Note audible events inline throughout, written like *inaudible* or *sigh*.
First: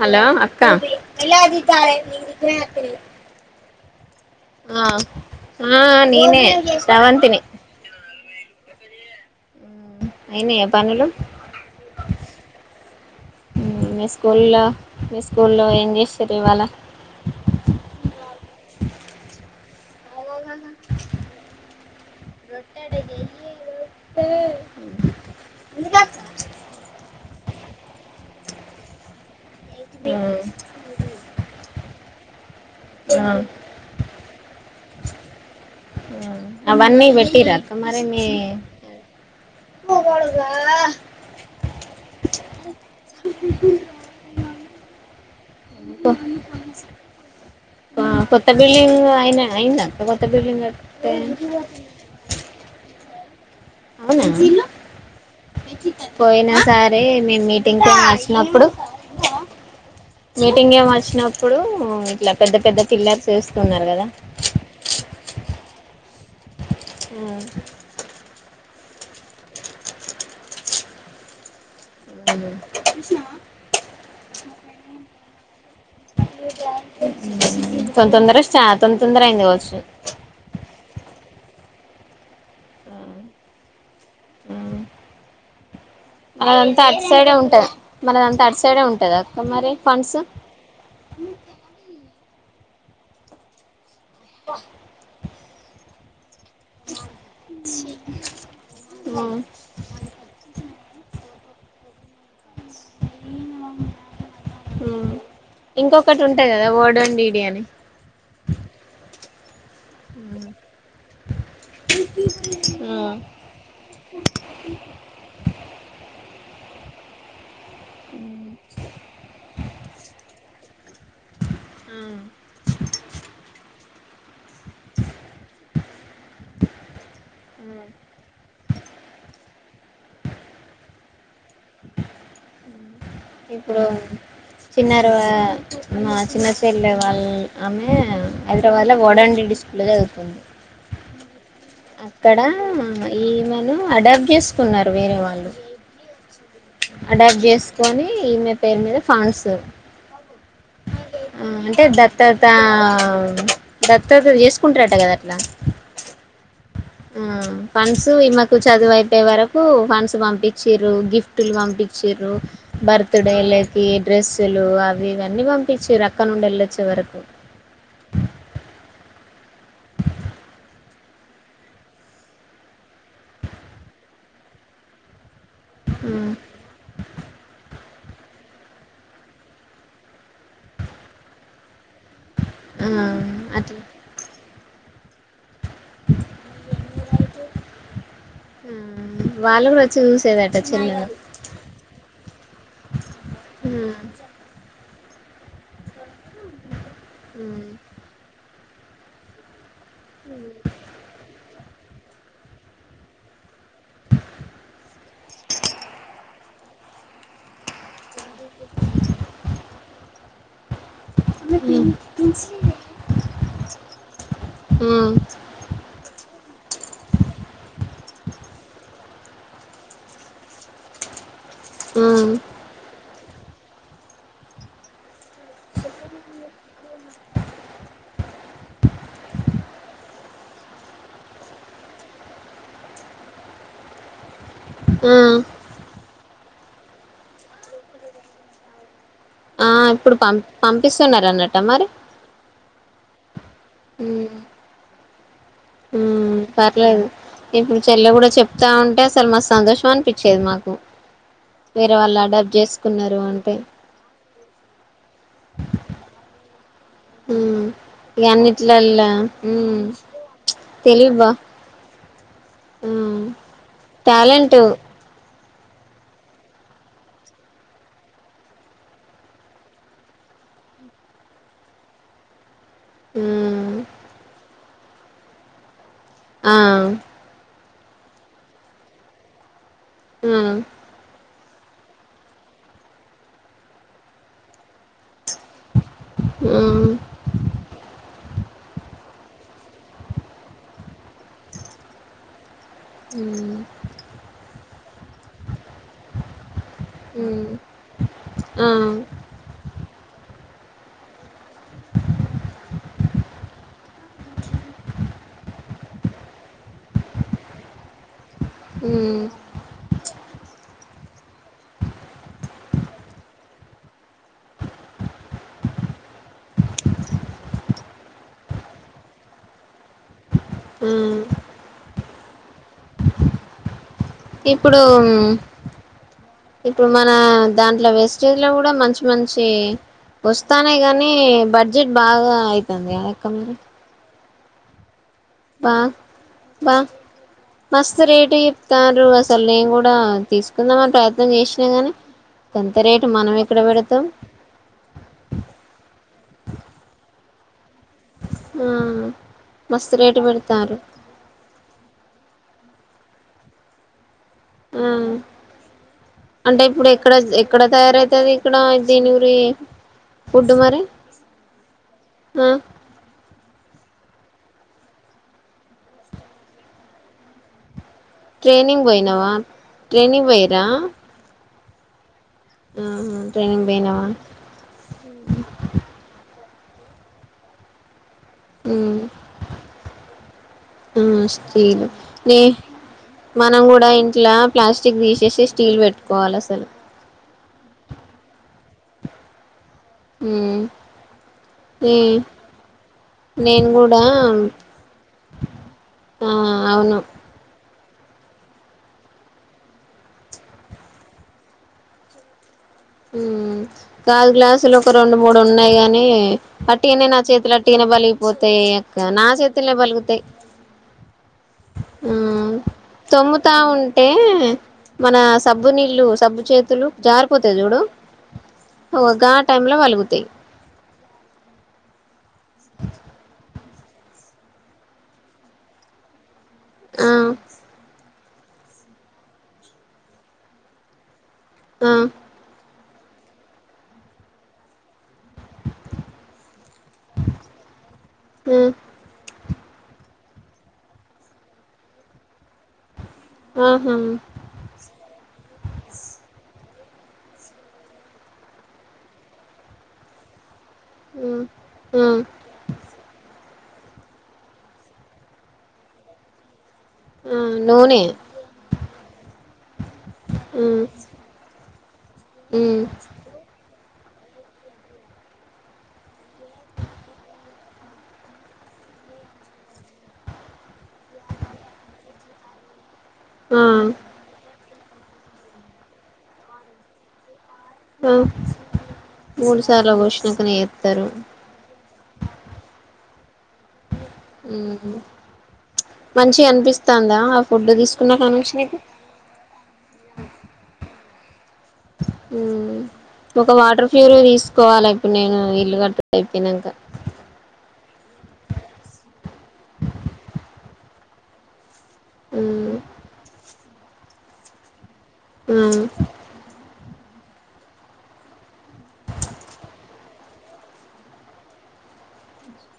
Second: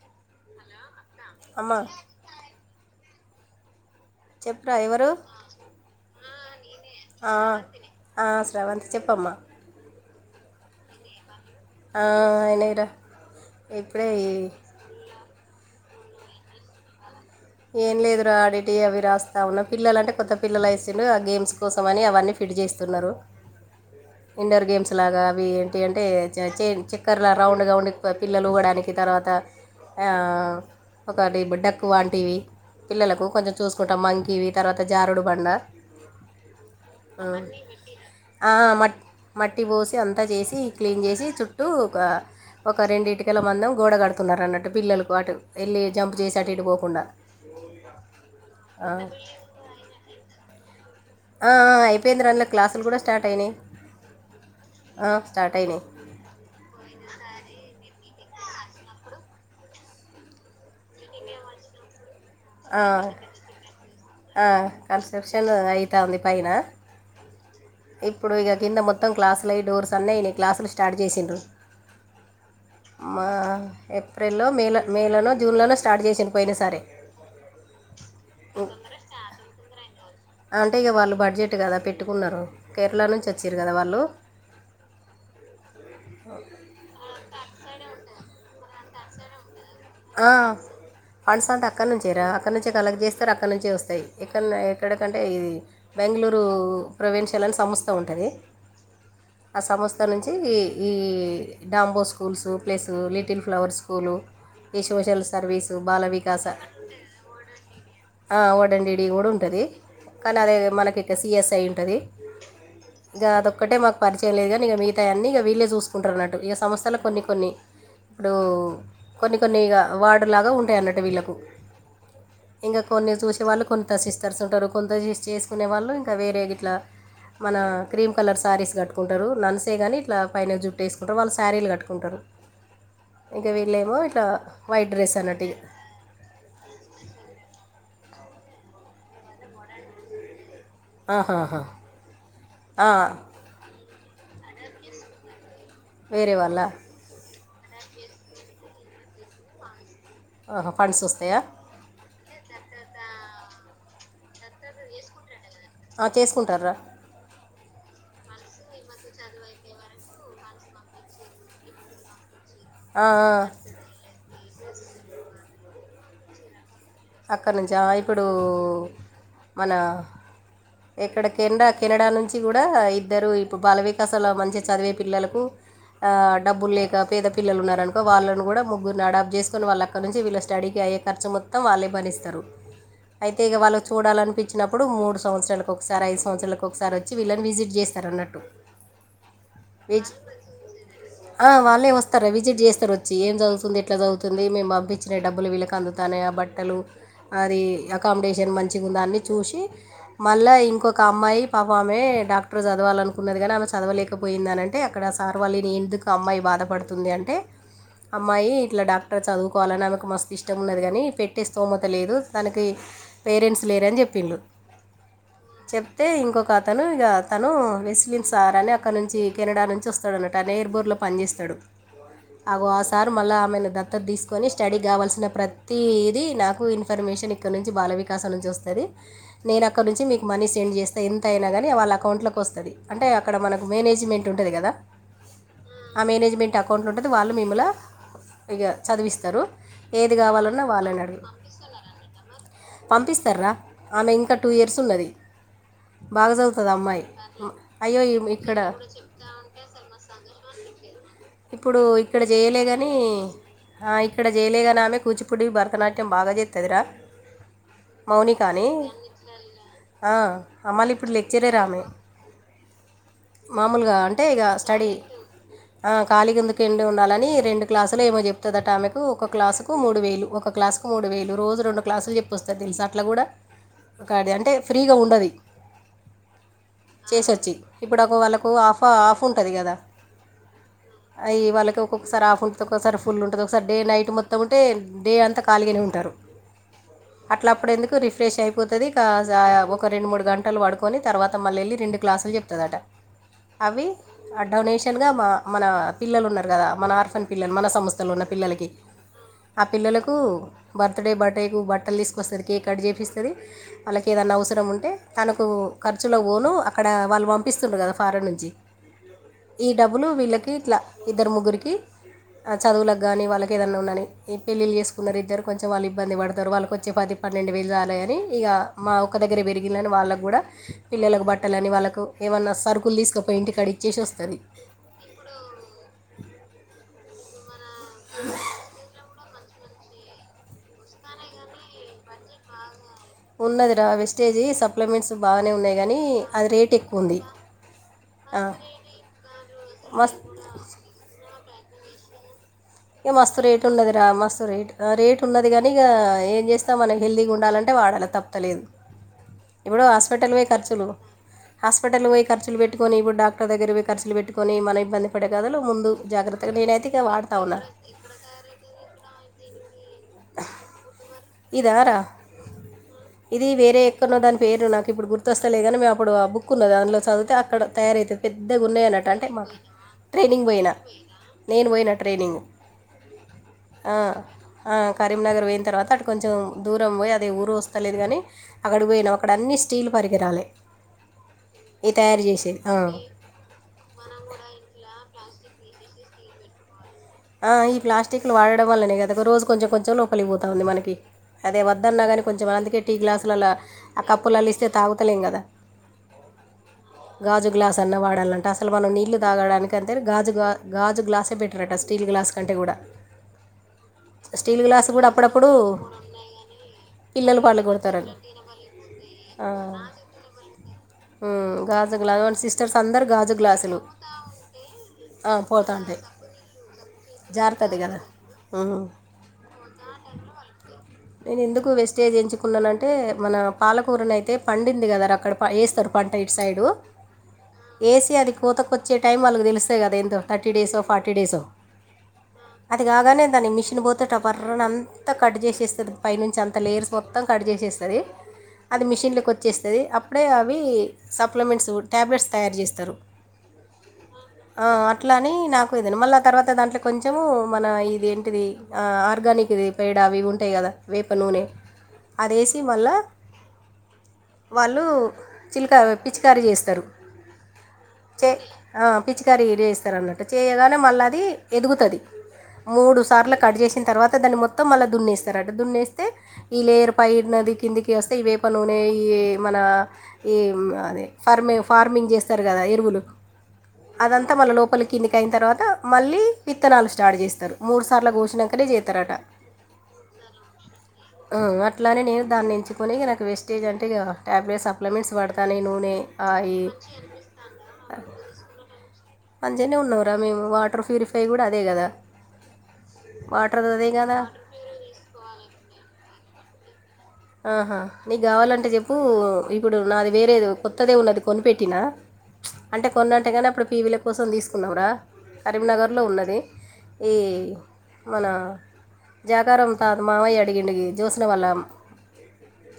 Hello అక్కా అమ్మా చెప్పురా ఆ ఎవరు ఆ నేనే ఆ, శ్రవంతిని ఆ శ్రావంతి చెప్పమ్మా అయ్నియ పనులు ఆ అనిరా మీ స్కూల్లో మీ స్కూల్లో ఏం చేసిర్రు ఇవాళ ఏం లేదురా ఆడిటి అవి రాస్తా ఉన్నా పిల్లలు అంటే కొత్త పిల్లలు ఎసిండు ఆ గేమ్స్ కోసం అని అవన్ని ఫిడి చేస్తున్నారు *unintelligible* ఇండోర్ గేమ్స్ లాగా అవి ఏంటి అంటే చ చక్కర్లా రౌండ్గా ఉండి పిల్లలు ఉగ్డానికి తర్వాత ఒకటి బుడ్డకు వంటివి పిల్లలకు కొంచె చూస్కుంటాం మంకిీవి తర్వాత జారుడు బండ అవన్నీ ఆ. పెట్టిరక్క మరి మీ మట్ మట్టి పోసి అంతా చేసి క్లీన్ చేసి చుట్టూ ఒక ఒక రెండు ఇటుకల మందం గోడ కడుపుము అతున్నన్నారు అన్నట్టు పిల్లలకు అటు వెళ్ళి జంప్ చేసి అటు ఇటు పోకుండా ఆ కొత్త బిల్డింగ్ అయినా అయింద కొత్త బిల్డింగ్ ఆ అయిపోయింది అందులో క్లాసులు కూడా స్టార్ట్ అయినాయి అవునా స్టార్ట్ అయినాయి పోయిన సరే మేం మీటింగ్కి అని వచ్నప్పుడు మీటింగ్ ఏమో వచ్చినప్పుడు ఇట్లా పెద్ద పెద్ద పిల్లర్ ఎస్తున్నారు కదా ఆ కన్సట్రెప్షన్ అయితాంది పైన ఆ ఇప్పుడు ఇక కింద మొత్తం క్లాసులుయ్యి డోర్స్ అన్నయి క్లాసులు స్టార్ట్ చేసిండ్రు మ ఏప్రిల్ మే లోనో జూన్లోనో స్టార్ట్ చేచేసిన్రు పోయినా సరే తొంతోందర చా తొంతోందర అయింది కావచ్చు అంటే ఇక వాళ్ళు బడ్జెట్ కదా పెట్టుకున్నారు కేరళ నుంచి వచ్చారు కదా వాళ్ళు ఆ అదంతా అటు సైడే ఉంటది మనదంతా అటు సైడే ఉంటది అక్క మరి ఫండ్స్ ఆ ఫండ్స్ అంతా అక్కడి నుంచేరా అక్కడి నుంచే కలక్ చేస్తారు అక్కడి నుంచే వస్తాయి ఎక్కడన్నా ఎక్కడకంటే ఇది బెంగళూరు ప్రొవన్షిల్ సంస్థ ఉంటంది ఆ సంస్ స్తా నుంచి ఈ డాంబో schools plus little flower school ఈ సోషల్ సర్వీసు ఇంకొకటి బాలవికాస ఉంటది కదా ఓడోన్ డీడీ అని ఆ వోడండడి కూడా ఉంటుంది కానీ అదేదో మనకి ఇక సిఎస్ఐ ఉంటుంది ఇంక అదొక్కటే మాకు పరిచయం లేదు కానీ ఇక మిగతాయి అన్నీ ఇక వీళ్ళే చూసుకుంటారు అన్నట్టు ఇక సంస్థలో కొన్ని కొన్ని ఇప్పుడు కొన్ని కొన్ని ఇగ వార్డులాగా ఉంటాయి అన్నట్టు వీళ్ళకు ఇంకా కొన్ని చూసేవాళ్ళ కొన్ని కొత్త సిస్టర్స్ ఉంటారు కొంత చేసుకునే వాళ్ళు ఇంకా వేరే ఇట్లా మన క్రీమ్ కలర్ శారీస్ కట్టుకుంటారు నన్స్ అంతేగానీ ఇట్లా పైన జుట్టు వేసుకుంటారు వాళ్ళు శారీలు కట్టుకుంటారు ఇంకా వీళ్ళేమో ఇట్లా వైట్ చిన్నార డ్రెస్ అన్నట్టు ఇక. మా చిన్నచైల్ల వాళ్ళ ఆమె హైదరాబాద్ లో వడండి స్కూల్లో చదువుతుంది ఆహాహా అక్కడ ఆ, ఈమెనూ అడాప్ట్ చేసుకున్నారు వేరే వాళ్ళు వేరే వాళ్ళ అడాప్ట్ చేసుకొని ఈమె పేరు మీద ఫంన్డ్స్ అహ ఫండ్స్ వస్తాయా అంటే దత్తాత దత్తత చేసుకుంటారట కదా అట్లా ఆ చేసుకుంటారా ఆ ఫండ్స్ ఈమకు చదువు అయిపోయే వరకు ఫండ్స్ పంపించ్రు గిఫ్ట్లు పంపించ్రు ఆ, ఆ. బర్త్ డే కి డ్రెస్సులు అవి ఇవన్నీ పంపించి రక్క నుండి వెళ్ళొచ్చే వరకు అక్కడ నుంచ ఇప్పుడు మన ఇక్కడ కెనడా కెనడా నుంచి కూడా ఇద్దరు ఇప్పుడు బాల వికాసంలో మంచిగా చదివే పిల్లలకు ఆ డబ్బు లేక పేద పిల్లలున్నారనుకో వాళ్ళను కూడా ముగ్గురు అడాబ్ చేసుకోని వాళ్ళక్కడి నుంచి వీళ్ల స్డకి అయ్యే ఖర్చు మొత్తం వీళ్ళే భరిస్త స్తారు ఆ ఆ అయితే ఇగ వాళ్ళు అట్లా చూడాలనిపించినప్పుడు మూడు సంవత్సరాల ఒకసారి ఐదు సంవత్సరాల ఒకసారి వచ్చి వీళ్ళని విజిట్ చేస్తారు అన్నట్టు వాళ్ళను కూడ వచ్చి విజ్ చూసేదంట చిన్నా ఆ వాళ్ళే వస్తారా విజిట్ చేస్తారు వచ్చి ఏ చదుతుంది ఎట్లా చదువుతుంది మేము పప్పించిన డబ్బులు వీళకి అందు తనయా బట్టలు అది అకామిడేషన్ మంచిగా ఉందా అన్ని చూసి మళ్ళీ ఇంకొక అమ్మాయి పాప ఆమె డాక్టర్ చదవాల అనుకున్నదిగాని ఆమె చదవలేకపోయింద అని అంటే అక్కడ సార్ వాళ్లు ఎందుకు ఆ అమ్మాయి బాధపడుతుంది అంటే అమ్మాయి ఇట్లా డాక్టర్ చదువుకోవాలని ఆమెకు మస్తు ఇష్టం ఉన్నది కాని పెట్టి స్తోమత లేదు తనకి పేరెంట్స్ లేరని చెప్పిండు ఆ చెప్తే ఇంకొక అతను ఇక తను వెస్ట్లిన్స్ ఆర్ అని అక్కడ నుంచి కెనడా నుంచి వస్త వస్తాడనటు ఎయిర్ బోర్ లో పనిచేస్తాడు హ్మ్ ఆగో ఆసారు మళ్ళా ఆమెను దత్తత తీసుకొని స్టడీ కావాల్సిన ప్రతీ ఇది ఇన్ఫర్మేషన్ ఇక్కడనుంచి బాలవికాసం నుంచి వస్తది, నేను అక్కడనుంచి మీకు మనీ సెండ్ చేస్తే ఎంత అయినా గానీ వాళ్ళ అకౌంట్ లోకి వస్తాది అంటే అక్కడ మనకు మేనేజ్మెంట్ ఉంటది కదా. ఆ ఆ మేనేజ్మెంట్ అకౌంట్ ఉంటది, వాళ్ళు మిమ్ముల ఇక చదివిస్తారు ఆ ఇప్పుడు ఏది పం కావాలన్నా వాళ్ళనే అడుగు పంపిస్తున్నారన్నట మరి పంపిస్తార్రా ఆమె ఇంకా టూ ఇయర్స్ ఉన్నది. బాగా హ్మ్ చదువుతుంది ఆ అమ్మాయి పర్లేదు ఇప్పుడు అయ్యో చెల్లె ఈ- కూడా ఇక్కడ చెప్తా ఉంటే అసలు మా సంతోషం అని పిచ్చేది మాకు ఇప్పుడు వేరేవాళ్ళు ఆడాప్ట్ చేసుకున్నారు అంటే ఆ ఇక్కడ చెయ్యలేదుగాని అమె కూచిపూడి భరతనాట్యం బాగా చేస్తదిరా. హ్మ్ ఇగ మౌనిక అని, అన్నిట్లల్లా హ్మ్ ఆ మళ్ళా ఇప్పుడు తెలివి బా లెక్చరర్ ఆమె హ్మ్ మామూలుగా అంటే ఇక టాలెంట్ స్టడీ ఆ ఖాళీగా ఎందుకీండే ఉండాలని రెండు క్లాసులు ఏమో చెప్తుందట ఆమెకు ఒక క్లాసుకు మూడువేలు ఒక క్లాసు మూడు వేలు రోజు రెండు క్లాసులు చెప్పొస్తది తెలుసా అట్లా కూడా హ్మ్ ఒకది అంటే ఫ్రీగా ఉండది. ఆ చేసొచ్చి ఇప్పుడు ఒక వాళ్ళకు ఆఫ్ ఆఫ్ ఉంటది కదా. హ్మ్ ఆ అవి వాళ్ళకి ఒక్కొక్కసారి హాఫ్ ఉంటది, ఒక్కోసారి ఫుల్ ఉంటది, ఒకసారి డే నైట్ మొత్తం అంటే డే అంతా ఖాళీగానే ఉంటారు. హ్మ్ అట్లా అప్పుడు ఎందుకు రిఫ్రెష్ అయిపోతది ఇక ఒక రెండు మూడు గంటలు పడుకొని తర్వాత మళ్ళా వెళ్ళి రెండు క్లాసులు చెప్తుదట, అవి ఆ డొనేషన్ గా మ మన పిల్లలు ఉన్నారు. కదా, మన ఆర్ఫన్ హ్మ్ పిల్లలు మన సంస్థలో ఉన్న పిల్లలకి ఆ ఆ పిల్లలకు కు బర్త్ డే బర్త్ డే కు బట్టలు తీసుకొస్తది, కేక్ కట్ చేపిస్తది. వాళ్ళకి ఏదన్నా అవసరం ఉంటే తనకు ఖర్చులకి పోను అక్కడ వాళ్ళు పంపిస్తుండారు కదా ఫారెన్ నుంచి ఉమ్ ఈ డబ్బులు వీళ్ళకి ఇట్లా, ఇద్దరు ముగ్గురికి ఆ చదువులకు కానీ వాళ్ళకి ఏదన్నా ఉన్నాని ఈ పెళ్ళిళ్ళు చేసుకుని ఉన్నది ఇద్దరు కొంచెం వాళ్ళు ఇబ్బంది పడతారు వాళ్ళకి వచ్చే పది పన్నెండు వేలు చాల్లే అని ఇక మా ఒక్కదగ్గరే పెరిగిండ్రని వాళ్ళకు కూడా హ్మ్ పిల్లలకు బట్టలని వాళ్ళకు ఏమన్నా సరుకులు తీసుకపోయి ఇంటికాడ ఇచ్చేసి వస్తది. ఇప్పుడు ఇప్పుడు మన దాంట్లో వేస్టేజ్ లో కూడా మంచి మంచి చి వస్తాన్నాయి గానీ బడ్జెట్ బాగా అయితంది కదక్కా మరి. ఆ వెస్టేజీ సప్లిమెంట్స్ బాగానే బా ఉన్నాయి కానీ అది రేట్ బా ఎక్కువ ఉంది. మస్తు రేటు చెప్తారు. అసలు నేను కూడా మస్తు తీసుకుందాం అని ప్రయత్నం చేసినా గాని గంత రేటు మనం ఎక్కడ పెడతాం? సో రేట్ రేట్ ఉన్నది కానీ ఇక ఏం చేస్తాం, మనం హెల్దీగా ఉండాలంటే వాడలా తప్పుతలేదు. ఆ ఇప్ఫుడు మస్తు రేటు హాస్పిటల్ కి పోయే పెడతారు ఖర్చులు హాస్పిటల్ కి పోయే ఖర్చులు పెట్టుకుని, ఇప్పుడు డాక్టర్ దగ్గరకి పోయే ఖర్చులు పెట్టుకుని కొని మనం ఆ ఇబ్బంది పడే కథలో ముందు జాగ్రత్తగా నేనైతే ఇక వాడతా ఉన్నా తయారయితది ఇక్కడ దీని గురి ఫుడ్డు మరి ఇదారా ఆ ఇది వేరే ఎక్కడనో దాని పేరు నాకు ఇప్పుడు గుర్తొస్తలే కానీ మేము అప్పుడు ఆ బుక్ ఉన్నది అందులో చదివితే అక్కడ తయారయితది. పెద్దగా ట్రైనింగ్ ఉన్నాయి అన్నట్టు అంటే పోయినావా మాకు ట్రైనింగ్ పోయిన, నేను పోయినా ట్రైనింగ్. ఊహు ఆ ఆ కరీంనగర్ పోయిన తర్వాత అటు కొంచెం దూరంపోయి అది ఏ ఊరో వస్తల్లేదు కానీ అక్కడ ఉమ్ పోయినాం అక్కడ అన్నీ స్టీల్ పరికిరాలే ఆ స్టీల్ ఇ తయారు నే చేసేది ఆ మనం కూడా ఇంట్లో ప్లాస్టిక్ తీసేసి స్టీల్ పెట్టుకోవాలి అసలు ఈ ప్లాస్టిక్లు వాడడం వల్లనే కదా ఒక రోజు కొంచెం కొంచెం లోపలికి ఉమ్ పోతాఉంది మనకి అదే నే వద్దన్న కానీ కొంచెం అందుకే టీ గ్లాసులల నేను ఆ కూడా కప్పులల ఇస్తే తాగుతలేం కదా ఆ అవును గాజు గ్లాస్ అన్నా వాడాలంట అసలు మనం నీళ్ళు తాగడానికి అయితే గాజుగా గాజు గ్లాసే బెట్టరట అసలు స్టీల్ గ్లాస్ కంటే కూడా హ్మ్ గాజు స్టీల్ గ్లాసులు గ్లాస్ ఒక కూడా రెండు మూడు అప్పుడప్పుడు ఉన్నాయి గాని వట్టిగానే నా పిల్లలు చేతులు పళ్ళు వట్టి గానే కొడతారని పలిగిపోతాయి నా ఆ, చేతుల్లో పలుగుతయ్ ఉమ్, గాజు గ్లాస్ హ్మ్ సిస్టర్స్ అందరు గాజు తొమ్ముతా గ్లాసులు ఉంటే మన ఆ, సబ్బు పోతా ఉంటాయి నీళ్లు సబ్బు చేతులు జారిపోతాయి జారుతుంది చూడు కదా ఉమ్. గా ఆ టైం లో పలుగుతయి నేను ఎందుకు వెస్టేజ్ ఎంచుకున్నానంటే మన పాలకూరన అయితే పండింది కద ర అక్కడ వేస్తారు పంట ఇటు సైడు ఆ వేసి అది పూతకి వచ్చే టైం వాళ్ళకు తెలుస్తయి కద ఎందో థర్టీ డేసో ఫార్టీ డేసో ఆ అది కాగానే దాన్ని మిషన్ పోతే ఇట పరని అంత కట్ చేసేస్తది పైనుంచి అంత లేర్స్ మొత్తం కట్ చేసేస్తుంది హ్మ్ అది మిషన్లోకి వచ్చేస్తది అప్పుడే అవి సప్లిమెంట్స్ ట్యాబ్లెట్స్ తయారు చేస్తారు ఊహూ ఆ అట్లానే నాకు ఇది మళ్ళీ ఆ తర్వాత అతే దాంట్లో కొంచెము మన ఇది ఏంటిది ఆర్గానిక్ ఇది పేడా అవి ఇవి ఉంటాయి కదా ఆ వేపునూనె ఆ అదే మల్ల వాళ్ళు చిలకా పిచ్చికారీ చేస్తారు ఆ నూనె చే ఆ పిచ్చికరీ చేస్తారున్నట్టు ఆ చేయగానే మళ్ళా అది ఎదుగుతది ఉమ్ మూడు సార్లు కట్ చేసిన తర్వాత దాన్ని మొత్తం మళ్ళా దున్నేస్తారట దున్నేస్తే ఈ లేయర్ పై నది కిందికి వస్తే ఈ వేప నూనె ఈ మన ఏ అదే ఫార్మి ఫార్మింగ్ చేస్తారు కదా ఎరువులు ఆ అదంతా మళ్ళ లోపల కిందికి అయిన తర్వాత మళ్ళీ విత్తనాలు స్టార్ట్ చేస్తారు మూడుసార్లు ఆ ఘోషినాకనే చేతారట మూడు సార్లు పోసినాకనే చేత్తరు ఆ అట్లానే నేను దాన్ని ఎంచుకని నాకు వేస్ స్టేజ్ అంటే ఇగ టాబ్లెట్స్ ఉమ్ సప్లిమెంట్స్ వాడతాను నూనె ఆయి దా ఆ ఫుడ్ తీసుకున్నా కానిచ్చ నీకు అంచినే ఉన్నావురా మేము వాటర్ ప్యూరిఫై కూడా అదే కదా హ్మ్ ఒక వాటర్ అదే ఫ్లూరీ కదా తీసుకోవాలి అక్క నేను ఇల్లు కట్ట అయిపోయినాక ఆహా నీకు కావాలంటే చెప్పు ఇప్పుడు నాది వేరేది కొత్తదే ఉన్నది కొనిపెట్టినా ఉమ్ అంటే కొన్నింటేగానే అప్పుడు పీవీల కోసం తీసుకున్నాంరా ఉమ్ కరీంనగర్లో ఉన్నది ఈ మన జాకారం త మావయ్య అడిగిండు కి జ్యోత్స్న వాల్ల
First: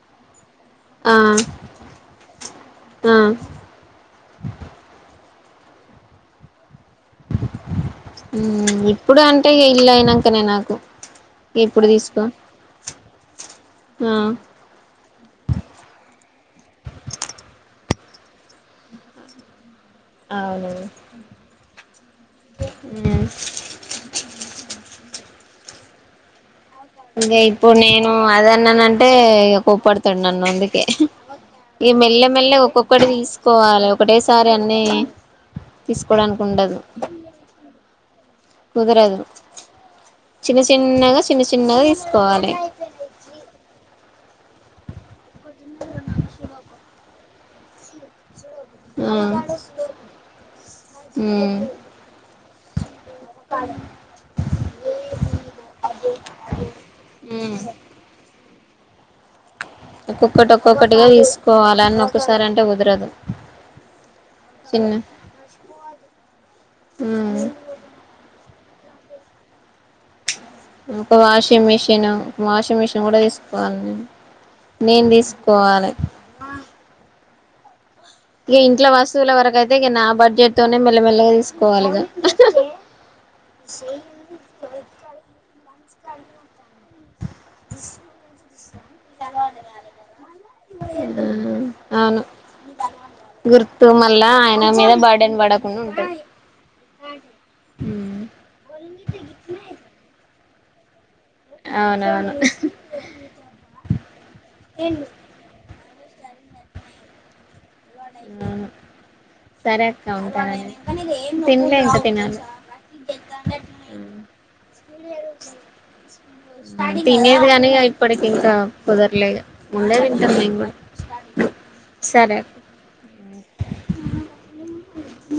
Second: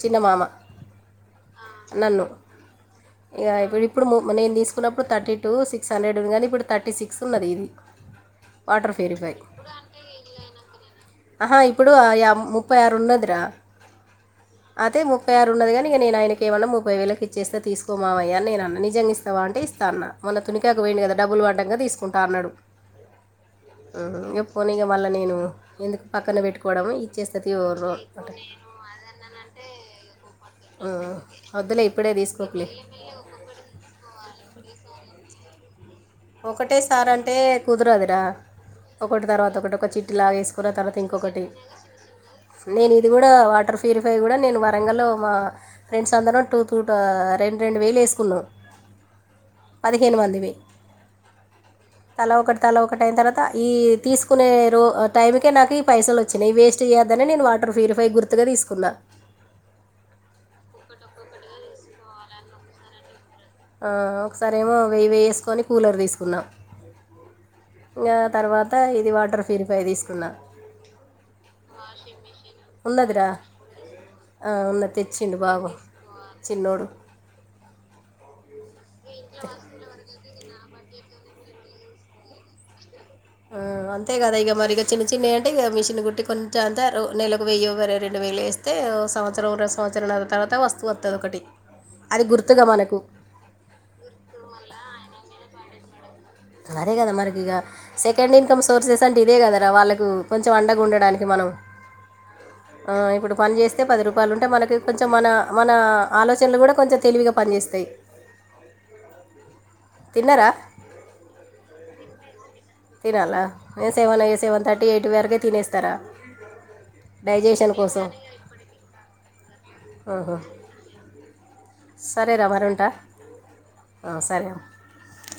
చిన్న మామ ఆ నన్ను ఆ ఇక ఇప్పుడు ఇప్పుడు మ నేను తీసుకున్నప్పుడు థర్టీ టూ సిక్స్ హండ్రెడ్ ఉంది కానీ ఇప్పుడు థర్టీ సిక్స్ ఉన్నది ఇది వాటర్ ఇప్పుడు ప్యూరిఫై అంటే ఇల్లు అయినాంకనే నాకు ఆహా ఇప్పుడు ఇప్పుడుయా ముప్పై ఆరు ఉన్నదిరా హ్మ్ అయితే ముప్పై ఆరు ఉన్నది కానీ ఇక నేను ఆయనక ఏమన్నా ముప్పై వేలకు ఇచ్చేస్తే తీసుకో మావయ్య అని నేను అన్న నిజంగా ఇస్తావా అంటే ఇస్తా అన్న మొన్న అవును తునికాకు పోయిండు కదా డబ్బులు పడ్డాంగా తీసుకుంటా అన్నడు ఉమ్ ఎప్పునీగ మళ్ళ నేను ఎందుకు పక్కన పెట్టుకోవడము ఇచ్చేస్తతి ఒ రో అంటే ననం అంటే ఇగ కోపడతాడు నన్ను అందుకే ఉమ్, వద్దులే ఈ ఇప్పుడే మెల్ల మెల్ల తీసుకోకులే ఒక్కొక్కటి తీసు కోవాలి ఒకటేసారి అన్నీ తీసుకోవడాని ఒకటే సార్ అంటే కుదరదురా కుదరదు ఒకటి తర్వాత ఒకటి ఒక చిట్టి లాగా చిన్న వేసుకున్న తర్వాత చిన్నగా చిన్న ఇంకొకటి చిన్నగా తీసుకోవాలి నేను ఇది కూడా వాటర్ఫ ప్యూరిఫై కూడా నేను వరంగల్లో మా ఫ్రెండ్స్ అందరం టూ తూ రెండు రెండు వేలు వేసుకున్నావ్ ఊ ఊ తల ఒకటి తల ఒకటి అయిన తర్వాత ఈ తీసుకునే రో టైంకే నాకు ఈ పైసలు వచ్ చినయ్ వేస్ట్ చేయద్దని నేను ఉమ్ వాటర్ ప్యూరిఫై గుర్తుగా తీసుకున్న ఒక్కొక్కటి ఒక్కొక్కటిగా తీసుకోవాలి అన్ని ఒక్కసారి అంటే కుదరదు ఆ ఒక్కసారేమో చిన్న వెయ్యి వెయ్యి వేసుకొని కూలర్ తీసుకున్నాం ఉమ్ ఇంకా తర్వాత ఇది వాటర్ ప్యూరిఫై తీసుకున్న ఒక వాషింగ్ మిషిన్ వాషింగ్ మిషిన్ కూడా ఉన్నదిరా తీసుకోవాలి నేను ఆ, ఉన్నది నేను తెచ్చిండు బాబు తీసుకోవాలి చిన్నోడు ఇగ ఇంట్ల వస్తువుల వరకయితే ఇగ నా బడ్జెట్ తోనే మెల్లమెల్లగా తీసుకోవాలిగ అంతే కదా ఇగ మరి ఇగ చిన్న చిన్నవి అంటే ఇగ మిషన్ కుట్టి కొన్ని జాంతారు నెలకు వెయ్యో వరే రెండు వేలో వేస్తే సంవత్సరం రెండు సంవత్సరం అ తర్వాత వస్తూ వస్తుంది ఒకటి అవును అది గుర్తుగా మనకు గుర్తు మళ్ళా ఆయన మీద బర్డెన్ పడకుండా ఉంట అరే గద మనకిగా సెకండ్ ఇన్కమ్ సోర్సెస్ అంటే ఇదే కదరా వాళ్ళకు కొంచెం అండగా ఉండడానికి మనం అవునవును ఆ ఇప్పుడు పని చేస్తే పది రూపాయలు ఉంటే మనకి కొంచెం మన మన ఆలోచనలు కూడా కొంచెం తెలివిగా పనిచేస్తాయి సరే అక్క తిన్నారా ఉంటాను నేను తిన్లె ఇంక తినాలి తినాలా ఏ సెవన్ ఏ సెవన్ థర్ తినేది కానీ డైజెషన్ ఇగ కోసం ఇప్పుటికి ఇంకా కుదర్లేగా ముందే తింటాం మేము కూడ సరే రా మరి ఉంట ఆ సరే ఉ